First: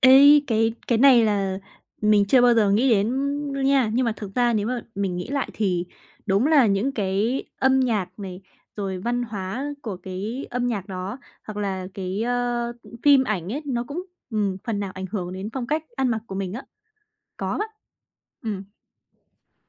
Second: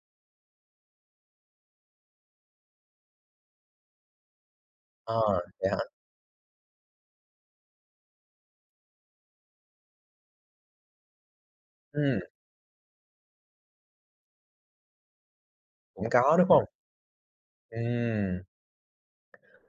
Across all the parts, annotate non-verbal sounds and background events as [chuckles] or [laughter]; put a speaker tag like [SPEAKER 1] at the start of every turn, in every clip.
[SPEAKER 1] Ê, cái cái này là mình chưa bao giờ nghĩ đến đâu nha. Nhưng mà thực ra, nếu mà
[SPEAKER 2] À,
[SPEAKER 1] mình nghĩ lại
[SPEAKER 2] vậy hả?
[SPEAKER 1] thì, đúng là những cái âm nhạc này, rồi văn hóa của cái âm nhạc đó hoặc là
[SPEAKER 2] Ừm.
[SPEAKER 1] cái, ơ, phim ảnh ấy, nó cũng ừm, phần nào ảnh hưởng đến phong cách ăn
[SPEAKER 2] Cũng
[SPEAKER 1] mặc của
[SPEAKER 2] có, đúng
[SPEAKER 1] mình á.
[SPEAKER 2] hông?
[SPEAKER 1] Có á.
[SPEAKER 2] Ừm.
[SPEAKER 1] Ừm.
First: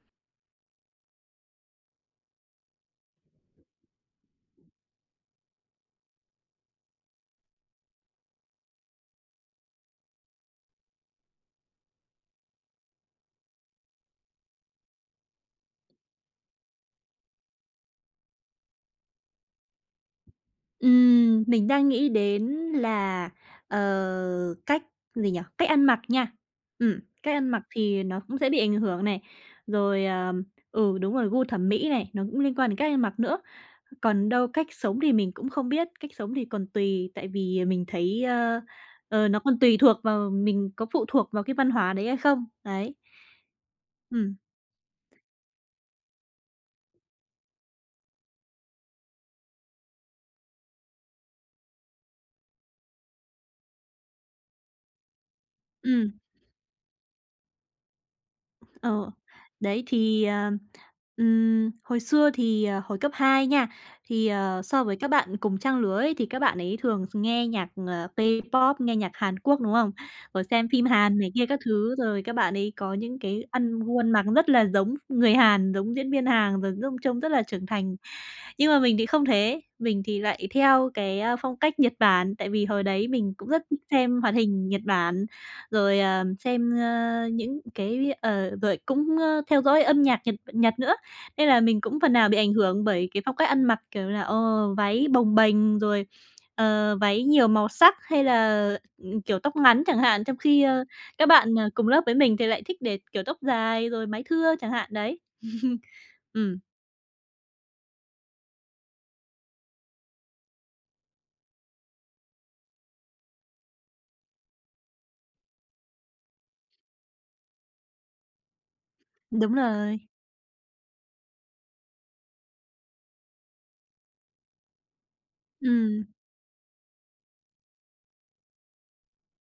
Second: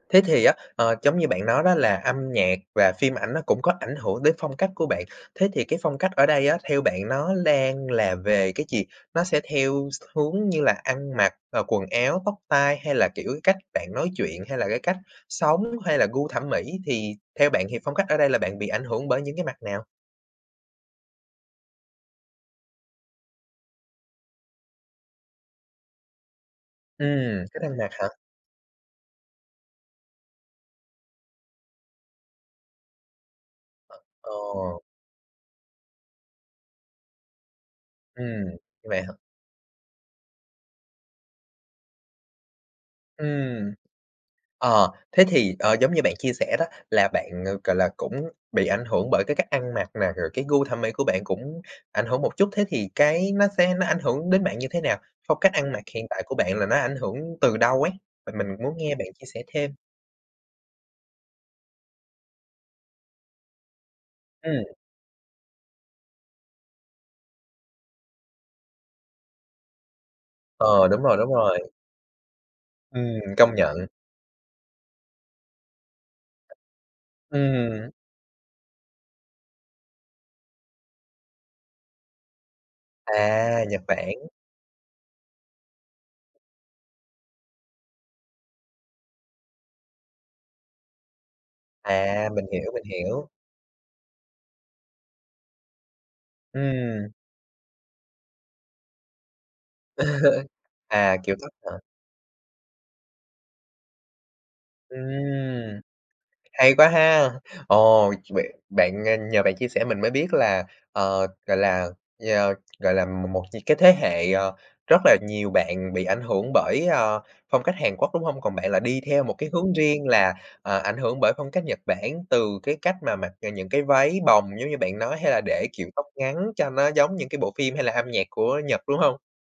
[SPEAKER 2] Thế thì á, ờ, giống như bạn nói đó là, âm nhạc và phim ảnh nó cũng có ảnh hưởng đến phong cách của bạn, thế thì cái phong cách ở đây á, theo bạn nó đang là về cái gì? Nó sẽ theo x hướng như là ăn mặc rồi, quần áo, tóc tai hay là, kiểu, cách bạn nói chuyện hay là, cái cách sống hay là, gu thẩm mỹ, thì theo bạn thì phong cách ở đây là bạn bị ảnh hưởng bởi những cái mặt nào?
[SPEAKER 1] Ừm, mình đang nghĩ đến là, ờ, cách gì nhỉ? Cách ăn mặc nha. Ừm, cách
[SPEAKER 2] Ừm,
[SPEAKER 1] ăn
[SPEAKER 2] cách
[SPEAKER 1] mặc
[SPEAKER 2] ăn mặc
[SPEAKER 1] thì
[SPEAKER 2] hả?
[SPEAKER 1] nó cũng sẽ bị ảnh hưởng này. Rồi, ờ, ừ, đúng rồi, gu thẩm mỹ này, nó cũng liên quan đến cách ăn mặc nữa. Còn
[SPEAKER 2] Ờ,
[SPEAKER 1] đâu cách
[SPEAKER 2] ồ.
[SPEAKER 1] sống thì mình cũng không biết, cách sống thì còn tùy tại vì mình thấy,
[SPEAKER 2] Ừm,
[SPEAKER 1] ơ,
[SPEAKER 2] như vậy hả?
[SPEAKER 1] ờ, nó còn tùy thuộc vào mình có phụ thuộc vào cái văn hóa đấy hay không, đấy.
[SPEAKER 2] Ừm.
[SPEAKER 1] Ừm.
[SPEAKER 2] Ờ, thế thì, ờ, giống như bạn chia sẻ đó. Là bạn, ờ, gọi là, cũng bị ảnh hưởng bởi cái cách ăn mặc nè, rồi cái gu thẩm mỹ của bạn cũng ảnh hưởng một chút, thế thì cái nó sẽ nó ảnh hưởng đến bạn như thế nào? Phong cách ăn mặc hiện
[SPEAKER 1] Ừm.
[SPEAKER 2] tại của bạn là nó ảnh hưởng từ đâu ấy? Mình mình muốn nghe bạn
[SPEAKER 1] Ờ,
[SPEAKER 2] chia sẻ thêm.
[SPEAKER 1] đấy thì, ờ, ừm, hồi xưa thì, ờ, hồi cấp 2 nha, thì, ờ,
[SPEAKER 2] Ừm.
[SPEAKER 1] so với các bạn cùng trang lứa ấy, thì các bạn ấy thường nghe nhạc, ờ, K-pop, nghe nhạc Hàn Quốc, đúng không? Rồi xem phim
[SPEAKER 2] Ờ, đúng rồi,
[SPEAKER 1] Hàn này
[SPEAKER 2] đúng
[SPEAKER 1] kia các
[SPEAKER 2] rồi.
[SPEAKER 1] thứ, rồi các bạn ấy, có những
[SPEAKER 2] Ừm,
[SPEAKER 1] cái
[SPEAKER 2] công
[SPEAKER 1] ăn
[SPEAKER 2] nhận.
[SPEAKER 1] gu ăn mặc rất là giống người Hàn, giống diễn viên Hàn rồi giống trông rất là trưởng
[SPEAKER 2] Ừm.
[SPEAKER 1] thành. Nhưng mà mình thì không thế, mình thì lại theo cái, a, phong cách Nhật Bản, tại vì hồi đấy mình cũng rất
[SPEAKER 2] À,
[SPEAKER 1] thích
[SPEAKER 2] Nhật Bản.
[SPEAKER 1] xem hoạt hình Nhật Bản. Rồi, à, xem, ơ, những cái ờ, rồi cũng, ơ, theo dõi âm nhạc Nhật Nhật nữa. Nên là mình cũng phần nào
[SPEAKER 2] À,
[SPEAKER 1] bị
[SPEAKER 2] mình
[SPEAKER 1] ảnh
[SPEAKER 2] hiểu, mình
[SPEAKER 1] hưởng bởi cái
[SPEAKER 2] hiểu.
[SPEAKER 1] phong cách ăn mặc, kiểu là, ờ, váy bồng bềnh rồi, ờ,
[SPEAKER 2] Ừm.
[SPEAKER 1] váy nhiều màu sắc hay là, ừm, kiểu tóc ngắn chẳng hạn, trong
[SPEAKER 2] [chuckles]
[SPEAKER 1] khi, ơ,
[SPEAKER 2] À,
[SPEAKER 1] các
[SPEAKER 2] kiểu tóc
[SPEAKER 1] bạn, à,
[SPEAKER 2] hả?
[SPEAKER 1] cùng lớp với mình thì lại thích để kiểu tóc dài rồi mái thưa chẳng hạn
[SPEAKER 2] Ừm,
[SPEAKER 1] đấy. [chuckles] Ừm.
[SPEAKER 2] hay quá ha, ồ, vậy bạn à, nhờ bạn chia sẻ mình mới biết là, ờ, gọi là, nhờ gọi là, một một những cái thế hệ, ờ, rất là nhiều bạn bị ảnh hưởng bởi, ờ, phong cách Hàn Quốc, đúng hông? Còn bạn là đi theo một cái
[SPEAKER 1] Đúng
[SPEAKER 2] hướng riêng
[SPEAKER 1] rồi.
[SPEAKER 2] là, ờ, ảnh hưởng bởi phong cách Nhật Bản từ cái cách mà mặc những cái váy bồng, giống như bạn nói hay là để kiểu
[SPEAKER 1] Ừm.
[SPEAKER 2] tóc ngắn cho nó giống những cái bộ phim hay là âm nhạc của Nhật, đúng hông?